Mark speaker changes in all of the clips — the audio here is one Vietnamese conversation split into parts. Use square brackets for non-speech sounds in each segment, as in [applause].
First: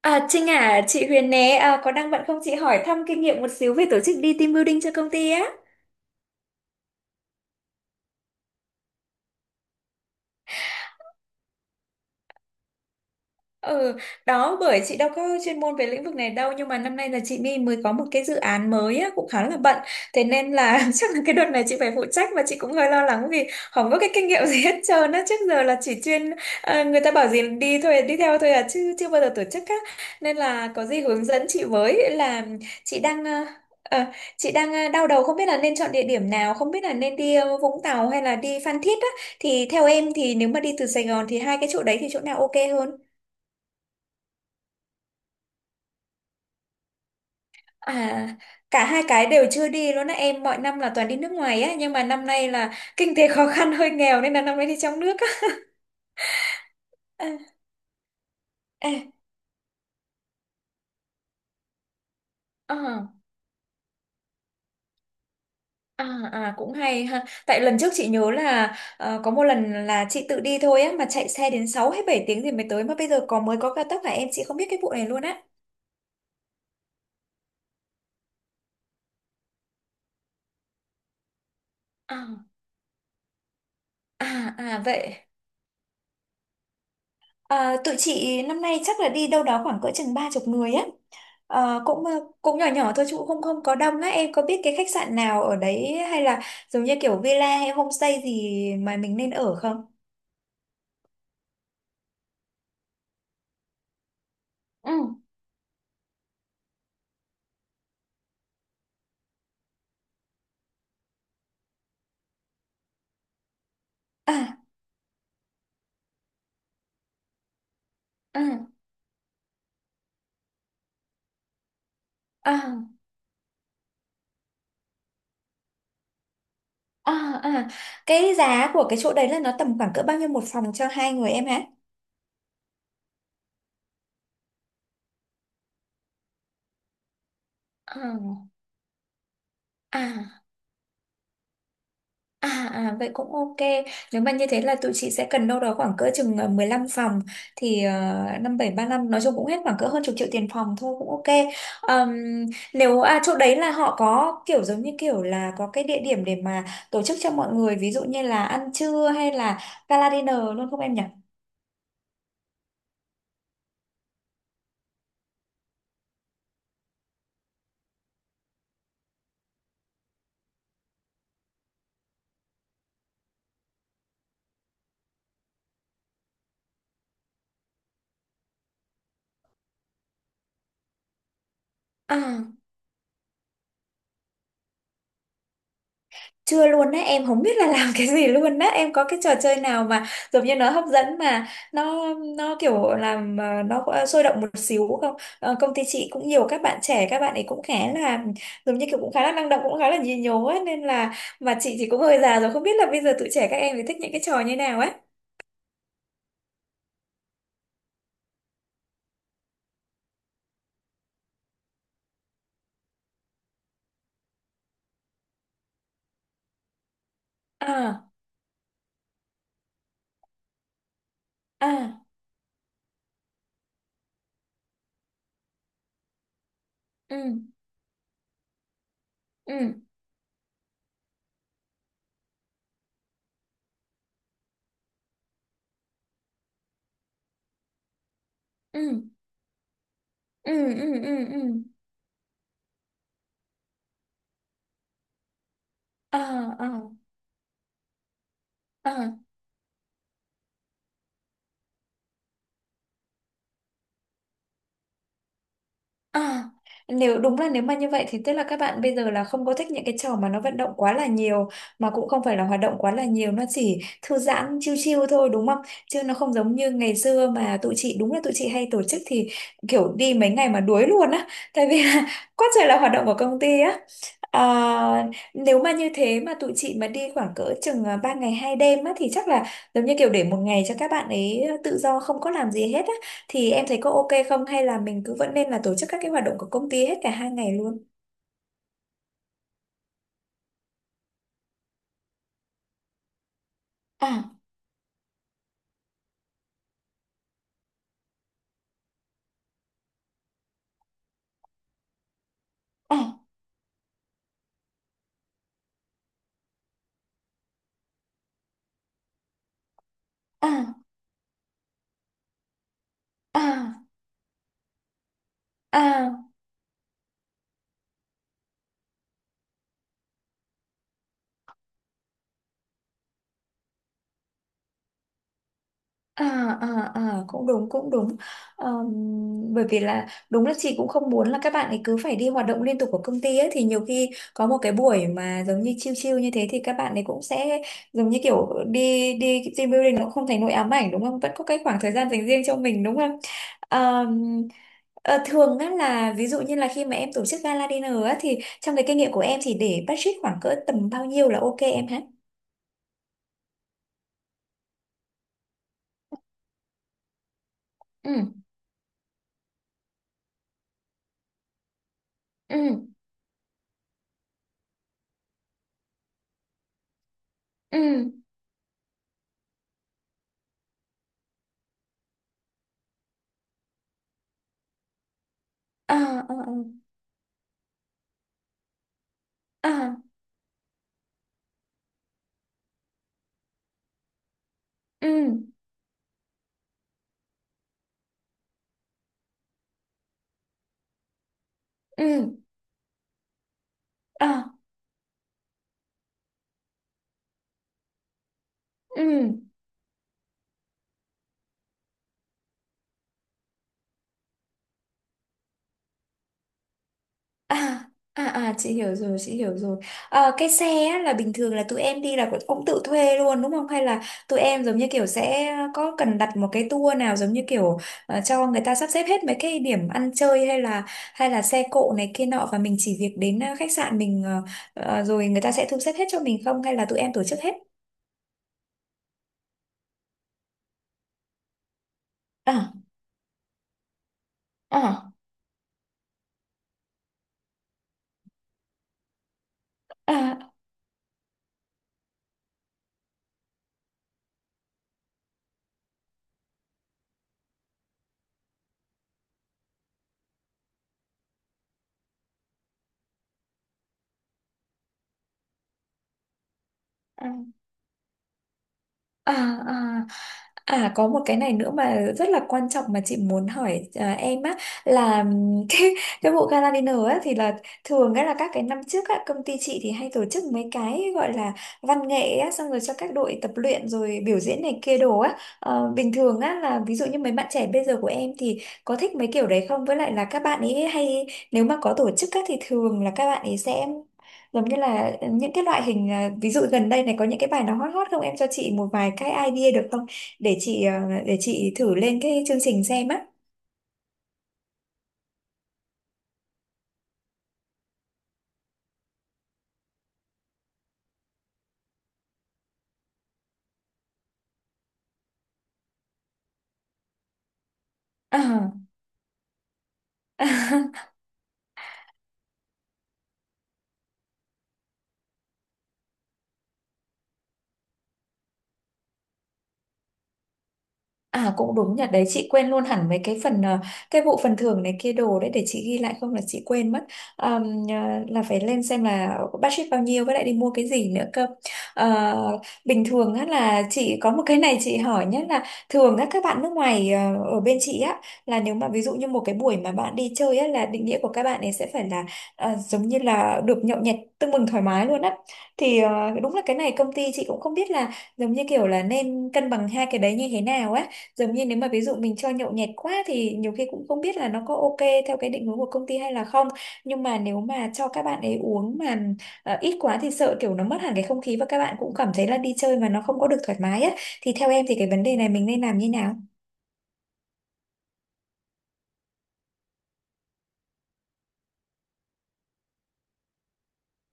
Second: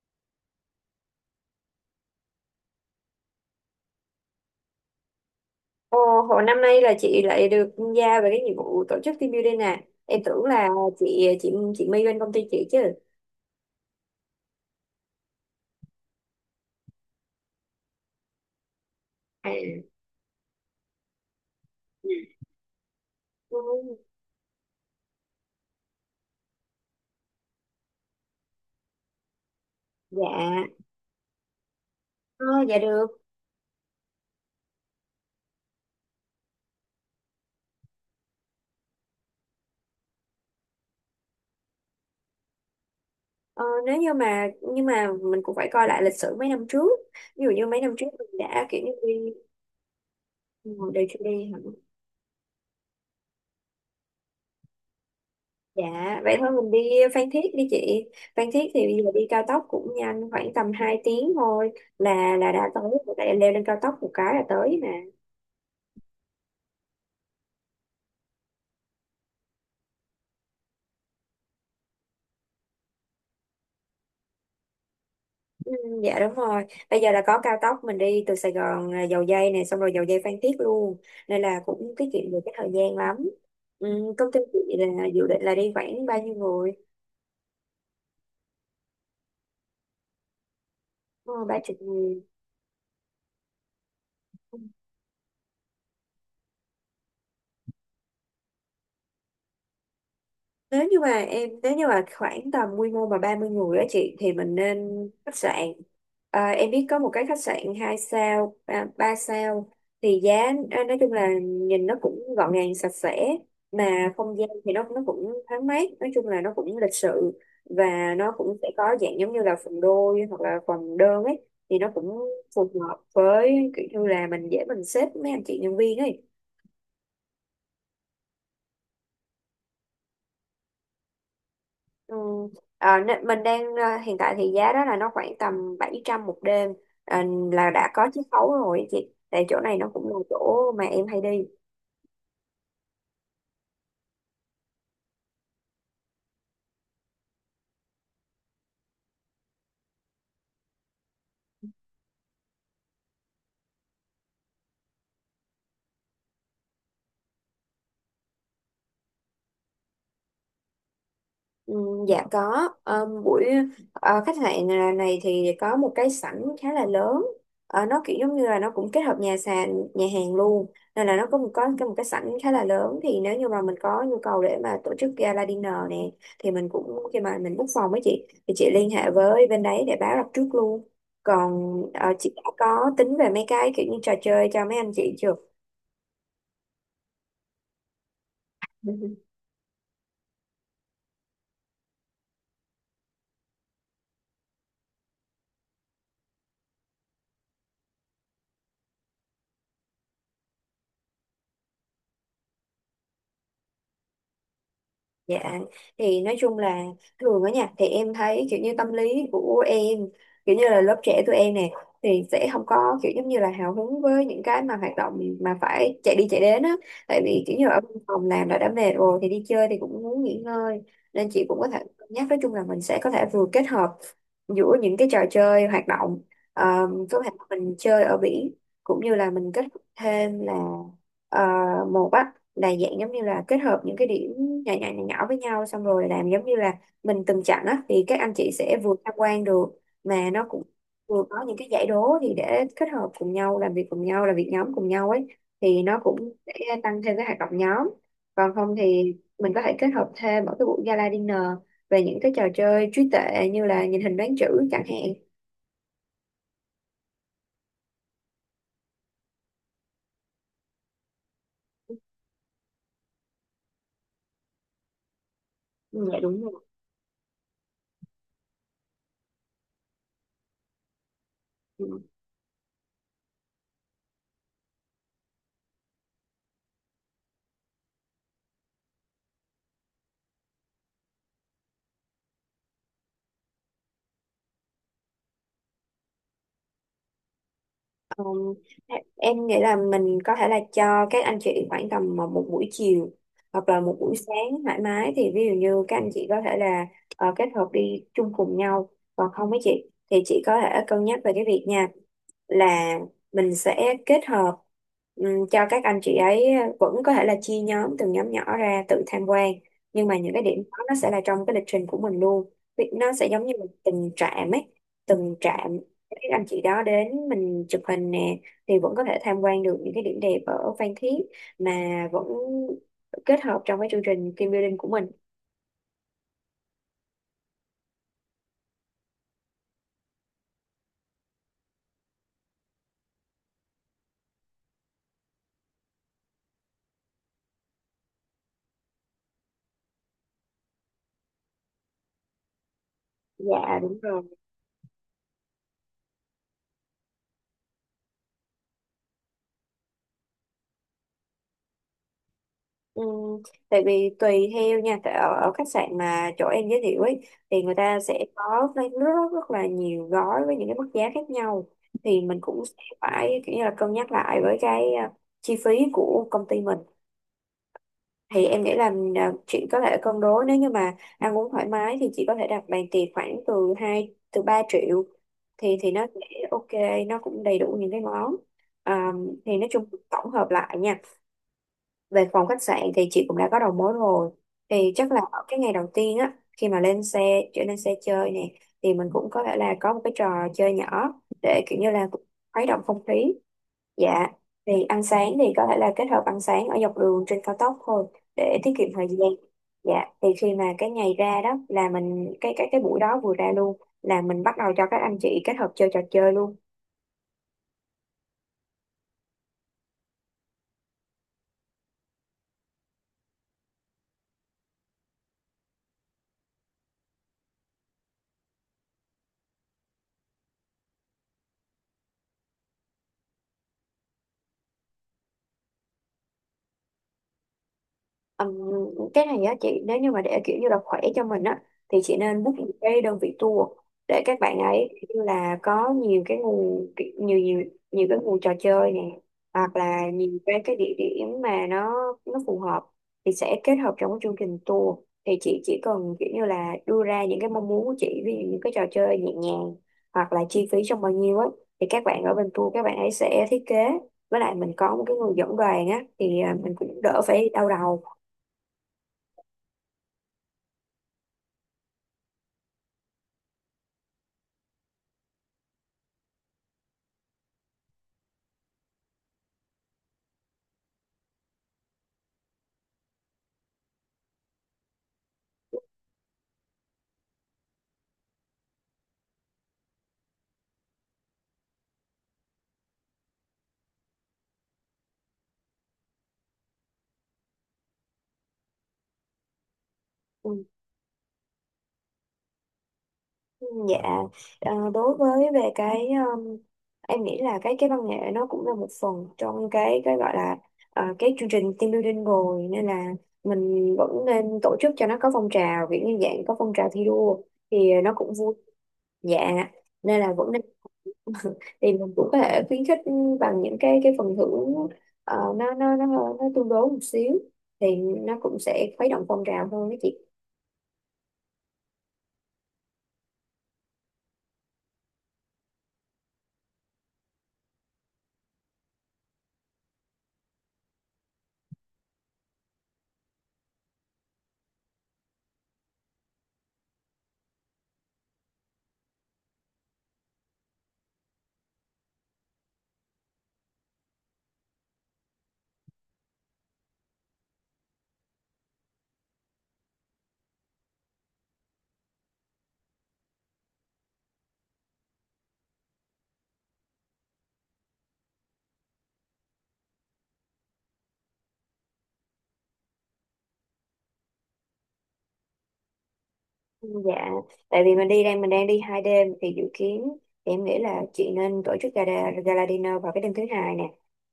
Speaker 1: À, Trinh à, chị Huyền nè, à, có đang bận không chị hỏi thăm kinh nghiệm một xíu về tổ chức đi team building cho công ty á?
Speaker 2: Ồ, hồi năm nay là chị lại được giao về cái nhiệm vụ tổ chức team building nè. Em tưởng là chị My bên công ty chị chứ.
Speaker 1: Ừ, đó bởi chị đâu có chuyên môn về lĩnh vực này đâu, nhưng mà năm nay là chị My mới có một cái dự án mới á, cũng khá
Speaker 2: À.
Speaker 1: là bận, thế nên là [laughs] chắc là cái đợt này chị phải phụ trách và chị cũng hơi lo lắng vì không
Speaker 2: Ừ,
Speaker 1: có cái kinh nghiệm gì hết trơn á, trước giờ là chỉ chuyên người ta bảo gì đi thôi đi theo thôi à chứ chưa bao giờ tổ chức á,
Speaker 2: dạ
Speaker 1: nên là có gì hướng dẫn chị với.
Speaker 2: ờ,
Speaker 1: Là
Speaker 2: dạ
Speaker 1: chị
Speaker 2: được
Speaker 1: đang ờ, chị đang đau đầu không biết là nên chọn địa điểm nào, không biết là nên đi Vũng Tàu hay là đi Phan Thiết á, thì theo em thì nếu mà đi từ Sài Gòn thì hai cái chỗ đấy thì chỗ nào ok hơn?
Speaker 2: ờ, nếu như mà nhưng mà mình cũng phải coi lại lịch sử mấy năm trước, ví dụ như mấy năm trước
Speaker 1: À,
Speaker 2: mình đã kiểu
Speaker 1: cả
Speaker 2: như
Speaker 1: hai
Speaker 2: đi.
Speaker 1: cái đều chưa đi luôn á em, mọi năm là
Speaker 2: Ngồi đều
Speaker 1: toàn đi
Speaker 2: chưa
Speaker 1: nước
Speaker 2: đi hả?
Speaker 1: ngoài á, nhưng mà năm nay là kinh tế [laughs] khó khăn hơi nghèo nên là năm nay đi trong nước á.
Speaker 2: Dạ, vậy thôi mình đi
Speaker 1: [laughs]
Speaker 2: Phan
Speaker 1: À,
Speaker 2: Thiết đi chị. Phan Thiết thì bây giờ
Speaker 1: à,
Speaker 2: đi cao tốc cũng nhanh, khoảng tầm 2 tiếng thôi là đã tới,
Speaker 1: à,
Speaker 2: tại em leo lên cao tốc một cái là tới mà.
Speaker 1: à, à, cũng hay ha, tại lần trước chị nhớ là có một lần là chị tự đi thôi á mà chạy xe đến 6 hay 7 tiếng thì mới tới, mà bây giờ có mới có cao tốc hả em, chị không biết cái vụ này luôn á.
Speaker 2: Ừ, dạ đúng rồi, bây giờ là có cao tốc, mình đi từ Sài Gòn Dầu Giây này, xong rồi Dầu Giây Phan Thiết luôn, nên là cũng tiết
Speaker 1: À,
Speaker 2: kiệm được cái thời gian lắm. Ừ, công ty
Speaker 1: à,
Speaker 2: chị
Speaker 1: à
Speaker 2: là
Speaker 1: vậy.
Speaker 2: dự định là đi khoảng bao nhiêu người?
Speaker 1: À, tụi chị năm nay chắc là đi đâu đó khoảng cỡ chừng 30 người á.
Speaker 2: Ờ, ba chục
Speaker 1: Ờ,
Speaker 2: người.
Speaker 1: cũng nhỏ nhỏ thôi chứ cũng không không có đông á, em có
Speaker 2: Ừ.
Speaker 1: biết cái khách sạn nào ở đấy hay là giống như kiểu villa hay homestay gì mà mình nên ở không?
Speaker 2: Nếu như mà khoảng tầm quy mô mà 30 người á chị thì mình nên
Speaker 1: Ừ.
Speaker 2: khách sạn. Em biết có một cái khách sạn 2 sao ba ba sao thì giá nói chung là nhìn nó cũng gọn gàng sạch sẽ, mà không gian
Speaker 1: À,
Speaker 2: thì nó cũng thoáng mát, nói chung là nó cũng lịch sự, và nó cũng
Speaker 1: à,
Speaker 2: sẽ có dạng giống như là phòng đôi hoặc là phòng đơn ấy, thì nó cũng phù
Speaker 1: à,
Speaker 2: hợp với kiểu như là mình dễ mình xếp mấy anh chị nhân viên ấy.
Speaker 1: à, à. Cái giá của cái chỗ đấy là nó tầm khoảng cỡ bao nhiêu một phòng cho hai người em hả?
Speaker 2: Ừ. À, nên mình đang à, Hiện tại thì giá đó là nó khoảng tầm 700 một đêm, à, là đã có
Speaker 1: À,
Speaker 2: chiết khấu rồi chị, tại chỗ này nó cũng là
Speaker 1: à.
Speaker 2: chỗ mà em hay đi.
Speaker 1: À, à vậy cũng ok. Nếu mà như thế là tụi chị sẽ cần đâu đó khoảng cỡ chừng 15 phòng thì 5735 nói chung cũng hết khoảng cỡ hơn chục triệu tiền phòng thôi, cũng ok. Ờm, Nếu chỗ đấy là họ có kiểu giống như kiểu là có cái địa điểm để mà tổ chức cho mọi người, ví dụ như là ăn trưa hay là gala dinner luôn không em nhỉ?
Speaker 2: Ừ, dạ có. Khách sạn này thì có một cái sảnh khá là lớn. Ờ, nó kiểu giống như là nó cũng kết hợp nhà sàn nhà hàng luôn, nên là nó có một có cái- một cái sảnh khá là lớn, thì nếu như mà mình có nhu cầu để mà tổ chức gala dinner nè, thì mình cũng khi mà mình book phòng với chị thì chị liên hệ với bên đấy để báo đặt trước luôn. Còn chị đã
Speaker 1: À.
Speaker 2: có tính về mấy cái kiểu như trò chơi cho mấy anh chị chưa?
Speaker 1: Chưa luôn á, em không biết là làm cái gì luôn á, em có cái trò chơi nào mà giống như nó hấp dẫn mà nó kiểu làm nó có sôi động một xíu không? Ờ, công ty chị cũng nhiều các bạn trẻ, các bạn ấy cũng khá là giống như kiểu cũng khá là năng động, cũng khá là nhí nhố ấy, nên là mà chị thì cũng hơi già rồi, không biết là bây giờ tụi trẻ các em thì thích những cái trò như nào ấy.
Speaker 2: Dạ, thì nói chung là thường ở nhà thì em thấy kiểu như tâm lý của em, kiểu như là lớp trẻ tụi em nè, thì sẽ không có kiểu giống như là hào hứng với những cái mà hoạt động mà phải chạy đi chạy đến á. Tại vì kiểu như ở văn
Speaker 1: À,
Speaker 2: phòng làm đã mệt rồi thì đi chơi thì cũng muốn nghỉ ngơi. Nên chị cũng có thể
Speaker 1: à,
Speaker 2: cân nhắc, nói chung là mình sẽ có thể vừa kết hợp giữa những cái trò chơi hoạt động,
Speaker 1: ừ,
Speaker 2: có thể mình chơi ở biển, cũng như là mình kết
Speaker 1: ừ,
Speaker 2: hợp thêm là ờ, một á, là dạng giống như là kết hợp những cái điểm nhỏ nhỏ nhỏ nhỏ với nhau, xong rồi làm giống như là mình từng chặng á, thì các anh chị sẽ vừa
Speaker 1: ừ,
Speaker 2: tham quan được, mà nó
Speaker 1: ừ,
Speaker 2: cũng
Speaker 1: ừ, ừ,
Speaker 2: vừa
Speaker 1: ừ,
Speaker 2: có những
Speaker 1: ừ,
Speaker 2: cái giải đố thì để kết hợp cùng nhau, làm việc cùng nhau, làm việc nhóm cùng nhau ấy, thì nó
Speaker 1: à,
Speaker 2: cũng sẽ
Speaker 1: à,
Speaker 2: tăng thêm cái hoạt động nhóm. Còn không
Speaker 1: à.
Speaker 2: thì mình có thể kết hợp thêm ở cái buổi gala dinner về những cái trò chơi trí tuệ, như là nhìn hình đoán chữ chẳng hạn.
Speaker 1: À, nếu đúng là nếu mà như vậy thì tức là các bạn bây giờ là không có thích những cái trò mà nó vận động quá là nhiều, mà cũng không phải là hoạt động quá là nhiều, nó chỉ thư giãn chill chill thôi đúng không? Chứ
Speaker 2: Ừ,
Speaker 1: nó
Speaker 2: dạ
Speaker 1: không
Speaker 2: đúng
Speaker 1: giống
Speaker 2: rồi.
Speaker 1: như ngày xưa mà tụi chị, đúng là tụi chị hay tổ chức thì kiểu đi mấy ngày mà đuối luôn á, tại vì
Speaker 2: Ừ.
Speaker 1: là [laughs] quá trời là hoạt động của công ty á. À, nếu mà như thế mà tụi chị mà đi khoảng cỡ chừng 3 ngày 2 đêm á thì chắc là giống như kiểu để một ngày cho các bạn ấy tự do không có làm gì hết á thì em thấy có ok không, hay là mình cứ vẫn nên là tổ chức các cái hoạt động của công ty hết cả hai ngày luôn?
Speaker 2: Ờ, em nghĩ là mình có thể là cho các anh chị khoảng tầm một một buổi chiều, hoặc là một buổi
Speaker 1: À,
Speaker 2: sáng thoải mái, thì ví dụ như các anh chị có thể là kết hợp đi chung cùng nhau. Còn không với chị thì chị có thể cân nhắc về cái việc nha, là
Speaker 1: à,
Speaker 2: mình sẽ kết hợp, cho các anh chị ấy vẫn có thể là chia nhóm, từng nhóm nhỏ ra tự tham quan, nhưng mà những cái điểm
Speaker 1: à,
Speaker 2: đó nó sẽ là trong cái lịch trình của mình luôn. Vì nó sẽ giống như một
Speaker 1: à,
Speaker 2: từng trạm ấy, từng trạm các
Speaker 1: à.
Speaker 2: anh chị đó đến mình chụp hình nè, thì vẫn có thể tham quan được những cái điểm đẹp ở Phan Thiết, mà vẫn kết hợp trong cái chương trình team building của mình.
Speaker 1: À, à, à, cũng đúng cũng đúng. Ờm, Bởi vì là đúng là chị cũng không muốn là các bạn ấy cứ phải đi hoạt động liên tục của công ty ấy, thì nhiều khi có một cái buổi mà giống như chill chill như thế thì các bạn ấy cũng sẽ giống như kiểu đi đi team building nó cũng không thành nỗi ám ảnh đúng không, vẫn có cái khoảng thời gian dành riêng cho mình đúng không.
Speaker 2: Dạ đúng rồi.
Speaker 1: Ờm, Thường á là ví dụ như là khi mà em tổ chức gala dinner á thì trong cái kinh nghiệm của em thì để budget khoảng cỡ tầm bao nhiêu là ok em hả?
Speaker 2: Ừm, Tại vì tùy theo nha, tại ở khách sạn mà chỗ em giới thiệu ấy, thì người ta sẽ
Speaker 1: Ừ,
Speaker 2: có rất, rất rất là nhiều gói với những cái mức giá khác nhau, thì mình
Speaker 1: ừ,
Speaker 2: cũng sẽ phải kiểu như là cân nhắc lại với cái chi phí của công ty mình.
Speaker 1: ừ,
Speaker 2: Thì em nghĩ là chị có thể cân đối, nếu như mà ăn uống thoải mái thì chị có thể đặt bàn tiệc khoảng từ 2 từ 3 triệu, thì
Speaker 1: à,
Speaker 2: nó sẽ
Speaker 1: à,
Speaker 2: ok, nó cũng đầy đủ những cái món. à, thì nói
Speaker 1: à,
Speaker 2: chung
Speaker 1: à.
Speaker 2: tổng hợp lại nha, về phòng khách sạn thì chị cũng đã có đầu mối rồi, thì
Speaker 1: Ừ,
Speaker 2: chắc là ở cái ngày đầu tiên á, khi mà lên xe chơi nè, thì mình cũng có thể là có một cái trò chơi nhỏ để kiểu như
Speaker 1: ừ,
Speaker 2: là khuấy động không khí. Dạ,
Speaker 1: à,
Speaker 2: thì ăn sáng thì có thể là kết hợp ăn sáng ở dọc đường trên cao tốc thôi, để tiết kiệm
Speaker 1: ừ,
Speaker 2: thời gian. Dạ, thì khi mà cái ngày ra đó là mình cái buổi đó vừa ra luôn là mình bắt đầu cho các anh chị kết hợp chơi trò chơi luôn.
Speaker 1: à, à, à, chị hiểu rồi chị hiểu rồi. Ờ, cái xe á, là bình thường là tụi em đi là cũng tự thuê luôn đúng không, hay là tụi em giống như kiểu sẽ có cần đặt một cái tour nào giống như kiểu cho người ta sắp xếp hết mấy cái điểm ăn chơi, hay là xe cộ này kia nọ và mình chỉ việc đến khách sạn mình, rồi người ta sẽ thu xếp hết cho mình, không hay là tụi em tổ chức hết?
Speaker 2: Ừm, cái này á chị, nếu như mà để kiểu như là khỏe cho mình á, thì chị nên book một
Speaker 1: À,
Speaker 2: cái đơn vị tour, để các bạn ấy kiểu
Speaker 1: à,
Speaker 2: như là có nhiều nhiều nhiều cái nguồn trò chơi nè, hoặc là nhiều
Speaker 1: à,
Speaker 2: cái địa điểm mà nó phù hợp, thì sẽ kết hợp trong cái chương trình tour. Thì chị chỉ cần kiểu như là đưa ra những cái mong muốn của chị, ví dụ những cái trò chơi nhẹ nhàng, hoặc là chi phí trong bao nhiêu á, thì các bạn ở bên tour các bạn ấy sẽ thiết kế, với lại mình có một cái người dẫn đoàn á, thì mình cũng đỡ
Speaker 1: à.
Speaker 2: phải đau đầu.
Speaker 1: À, à, à có một cái này nữa mà rất là quan trọng mà chị muốn hỏi em á, là [laughs] cái bộ gala dinner á thì là thường á là các cái năm trước á công ty chị thì hay tổ chức mấy cái gọi là văn nghệ á, xong rồi cho các đội tập luyện rồi biểu diễn này kia đồ á. Ờ, bình thường á là ví dụ như mấy bạn trẻ bây giờ của em thì có thích mấy kiểu đấy không, với lại là các bạn ấy hay nếu mà có tổ chức á thì thường là các bạn ấy sẽ giống như là những cái loại hình ví dụ gần đây này có những cái bài nào hot hot không, em cho chị một vài cái idea được không, để
Speaker 2: Ừ,
Speaker 1: chị để chị thử lên cái chương trình xem á.
Speaker 2: dạ. Đối với về cái em nghĩ là cái văn nghệ nó cũng là một phần trong cái gọi là cái chương trình team building rồi, nên là mình vẫn nên tổ chức cho nó có phong trào, kiểu như dạng có phong trào thi đua thì nó cũng vui.
Speaker 1: À.
Speaker 2: Dạ, nên là vẫn nên,
Speaker 1: [laughs]
Speaker 2: thì mình cũng có thể khuyến khích bằng những cái phần thưởng, nó tương đối một xíu, thì nó cũng sẽ khuấy động phong trào hơn đó chị.
Speaker 1: À cũng đúng nhỉ, đấy chị quên luôn hẳn mấy cái phần cái vụ phần thưởng này kia đồ đấy, để chị ghi lại không là chị quên mất. Ờm, ờ, là phải lên xem là budget bao nhiêu, với lại đi mua cái gì nữa cơ. Ờ, bình thường á là chị có một cái này chị hỏi nhé, là thường á các bạn nước ngoài ở bên chị á là nếu mà ví dụ như một cái buổi mà bạn đi chơi á là định nghĩa của các bạn ấy sẽ phải là giống như là được nhậu nhẹt tưng bừng thoải mái luôn á. Thì đúng là cái này công ty chị cũng không biết là giống như kiểu là nên cân bằng hai cái đấy như thế nào á, giống như nếu mà ví dụ mình cho nhậu nhẹt quá thì nhiều khi cũng không biết là nó có ok theo cái định hướng của công ty hay là không, nhưng mà nếu mà cho các bạn ấy uống mà ít quá thì sợ kiểu nó mất hẳn cái không khí và các bạn cũng cảm thấy là đi chơi mà nó không có được thoải mái á, thì theo em thì cái vấn đề này mình nên làm như nào?
Speaker 2: Dạ, tại vì mình đang đi 2 đêm thì dự kiến, thì em nghĩ là chị nên tổ chức gala dinner vào cái đêm thứ hai nè,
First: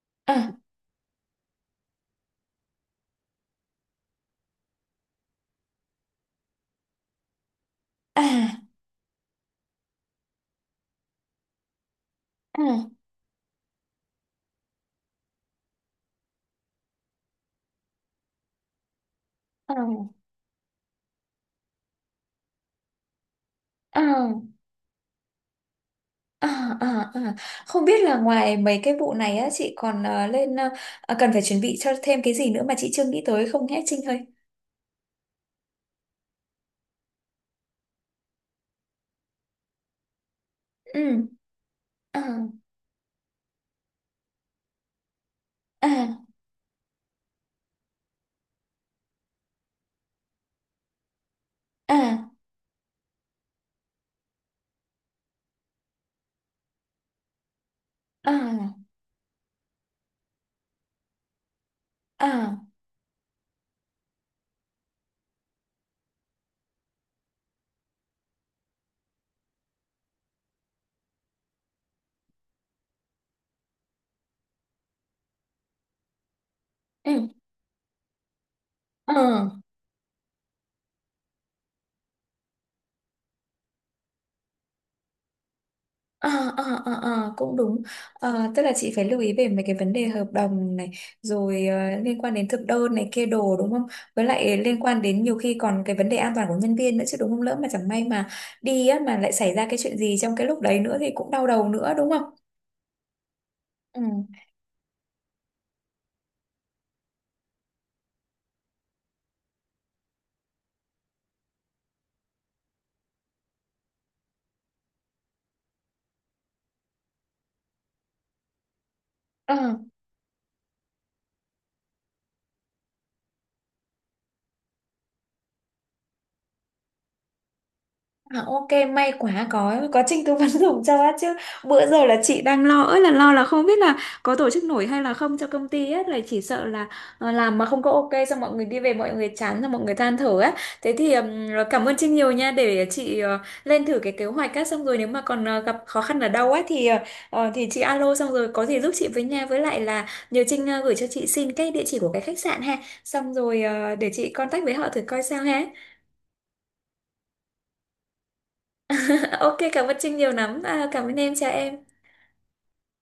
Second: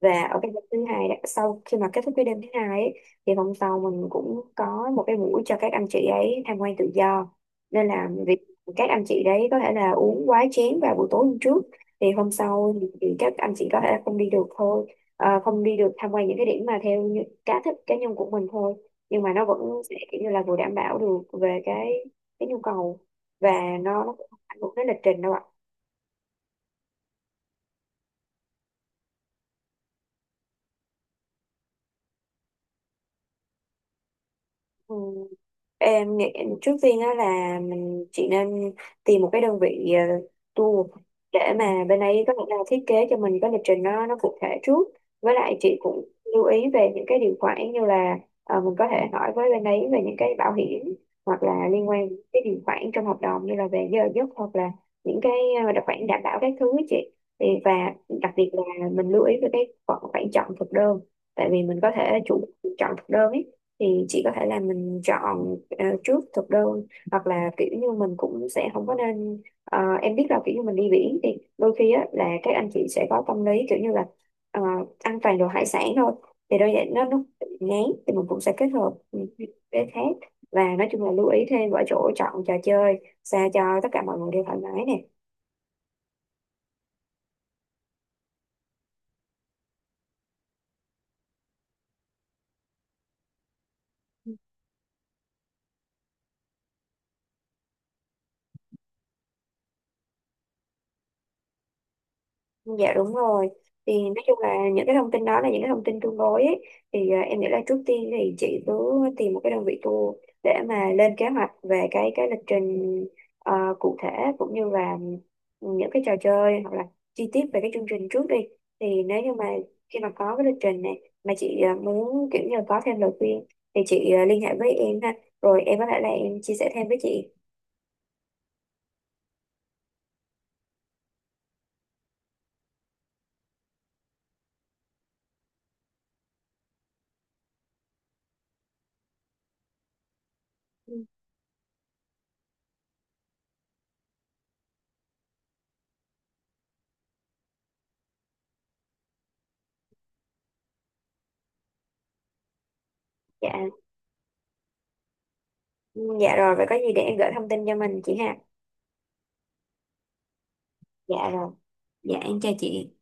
Speaker 2: và ở cái
Speaker 1: À,
Speaker 2: đêm thứ hai đó, sau khi mà kết thúc cái đêm thứ hai ấy, thì hôm sau mình cũng có một cái buổi cho các anh chị ấy tham quan tự do, nên là
Speaker 1: à,
Speaker 2: việc các anh chị đấy có thể là uống quá chén vào buổi tối hôm trước, thì hôm sau thì
Speaker 1: à,
Speaker 2: thì các anh chị có thể là không đi được thôi. Ờ, không đi được tham quan những cái điểm mà theo như cá thích cá nhân của mình thôi, nhưng mà nó
Speaker 1: à,
Speaker 2: vẫn sẽ kiểu như là vừa đảm bảo được về cái nhu cầu, và nó cũng không ảnh hưởng đến lịch trình đâu ạ.
Speaker 1: à, à, à, à. Không biết là ngoài mấy cái vụ này á chị còn cần phải chuẩn bị cho thêm cái gì nữa mà chị chưa nghĩ tới không nhé Trinh ơi?
Speaker 2: Ừ. Em nghĩ trước tiên á là chị nên tìm một cái đơn vị tour
Speaker 1: Ừ,
Speaker 2: để mà bên
Speaker 1: à,
Speaker 2: ấy có thể là thiết kế cho mình cái lịch trình nó cụ thể trước. Với lại chị cũng
Speaker 1: à,
Speaker 2: lưu ý về những cái điều khoản, như là mình có thể hỏi với bên ấy về những cái bảo hiểm, hoặc là liên quan đến
Speaker 1: à,
Speaker 2: cái điều khoản trong hợp đồng, như là về giờ giấc, hoặc là những cái đặc khoản đảm bảo các thứ ấy chị. Và đặc biệt
Speaker 1: à.
Speaker 2: là mình lưu ý về cái khoản khoản chọn thực đơn, tại vì mình có thể
Speaker 1: À,
Speaker 2: chọn thực đơn ấy, thì chị có thể là mình chọn trước thực đơn, hoặc là kiểu như mình cũng sẽ không có nên, em biết là kiểu như mình đi biển thì đôi khi á là các anh chị sẽ có tâm lý kiểu như là ờ, ăn toàn đồ hải sản thôi, thì đôi vậy nó
Speaker 1: ừ,
Speaker 2: bị ngán, thì mình cũng sẽ kết hợp
Speaker 1: ờ,
Speaker 2: với khác. Và nói chung là lưu ý thêm ở chỗ chọn trò chơi sao cho tất cả mọi người đều thoải mái nè.
Speaker 1: ờ, ờ, ờ, ờ, cũng đúng. Ờ, tức là chị phải lưu ý về mấy cái vấn đề hợp đồng này, rồi liên quan đến thực đơn này kia đồ đúng không? Với lại liên quan đến nhiều khi còn cái vấn đề an toàn của nhân viên nữa chứ đúng không? Lỡ mà chẳng may mà đi á, mà lại xảy ra cái chuyện gì trong cái lúc đấy nữa thì cũng đau đầu nữa đúng không?
Speaker 2: Dạ đúng rồi. Thì
Speaker 1: Ừ.
Speaker 2: nói chung là những cái thông tin đó là những cái thông tin tương đối ấy. Thì em nghĩ là trước tiên thì chị cứ tìm một cái đơn vị tour, để mà lên kế hoạch về cái lịch trình, ờ, cụ thể, cũng như là những cái trò chơi, hoặc là chi tiết về cái chương trình trước đi. Thì nếu như mà
Speaker 1: Ờ.
Speaker 2: khi mà có cái lịch trình này mà chị muốn kiểu như là có thêm lời khuyên, thì chị liên hệ với em ha. Rồi em có thể là em chia sẻ thêm với chị.
Speaker 1: À, ok, may quá có Trinh tư vấn [laughs] dùm cho á, chứ bữa giờ là chị đang lo ơi là lo, là không biết là có tổ chức nổi hay là không cho công ty ấy, là chỉ sợ là làm mà không có ok xong mọi người đi về mọi người chán rồi mọi người than thở á.
Speaker 2: Ừ.
Speaker 1: Thế thì cảm ơn Trinh nhiều nha, để chị lên thử cái kế hoạch á, xong rồi nếu mà còn gặp khó khăn ở đâu á thì thì chị alo xong rồi có gì giúp chị với nha, với lại là nhờ Trinh gửi cho chị xin cái địa chỉ của cái khách sạn ha, xong
Speaker 2: Dạ.
Speaker 1: rồi để chị contact với họ thử coi sao ha.
Speaker 2: Ừ, dạ rồi, vậy có gì để em gửi thông tin cho mình chị ha.
Speaker 1: [laughs] Ok, cảm ơn Trinh nhiều lắm. À, cảm ơn
Speaker 2: Dạ
Speaker 1: em,
Speaker 2: rồi.
Speaker 1: chào em.
Speaker 2: Dạ em chào chị.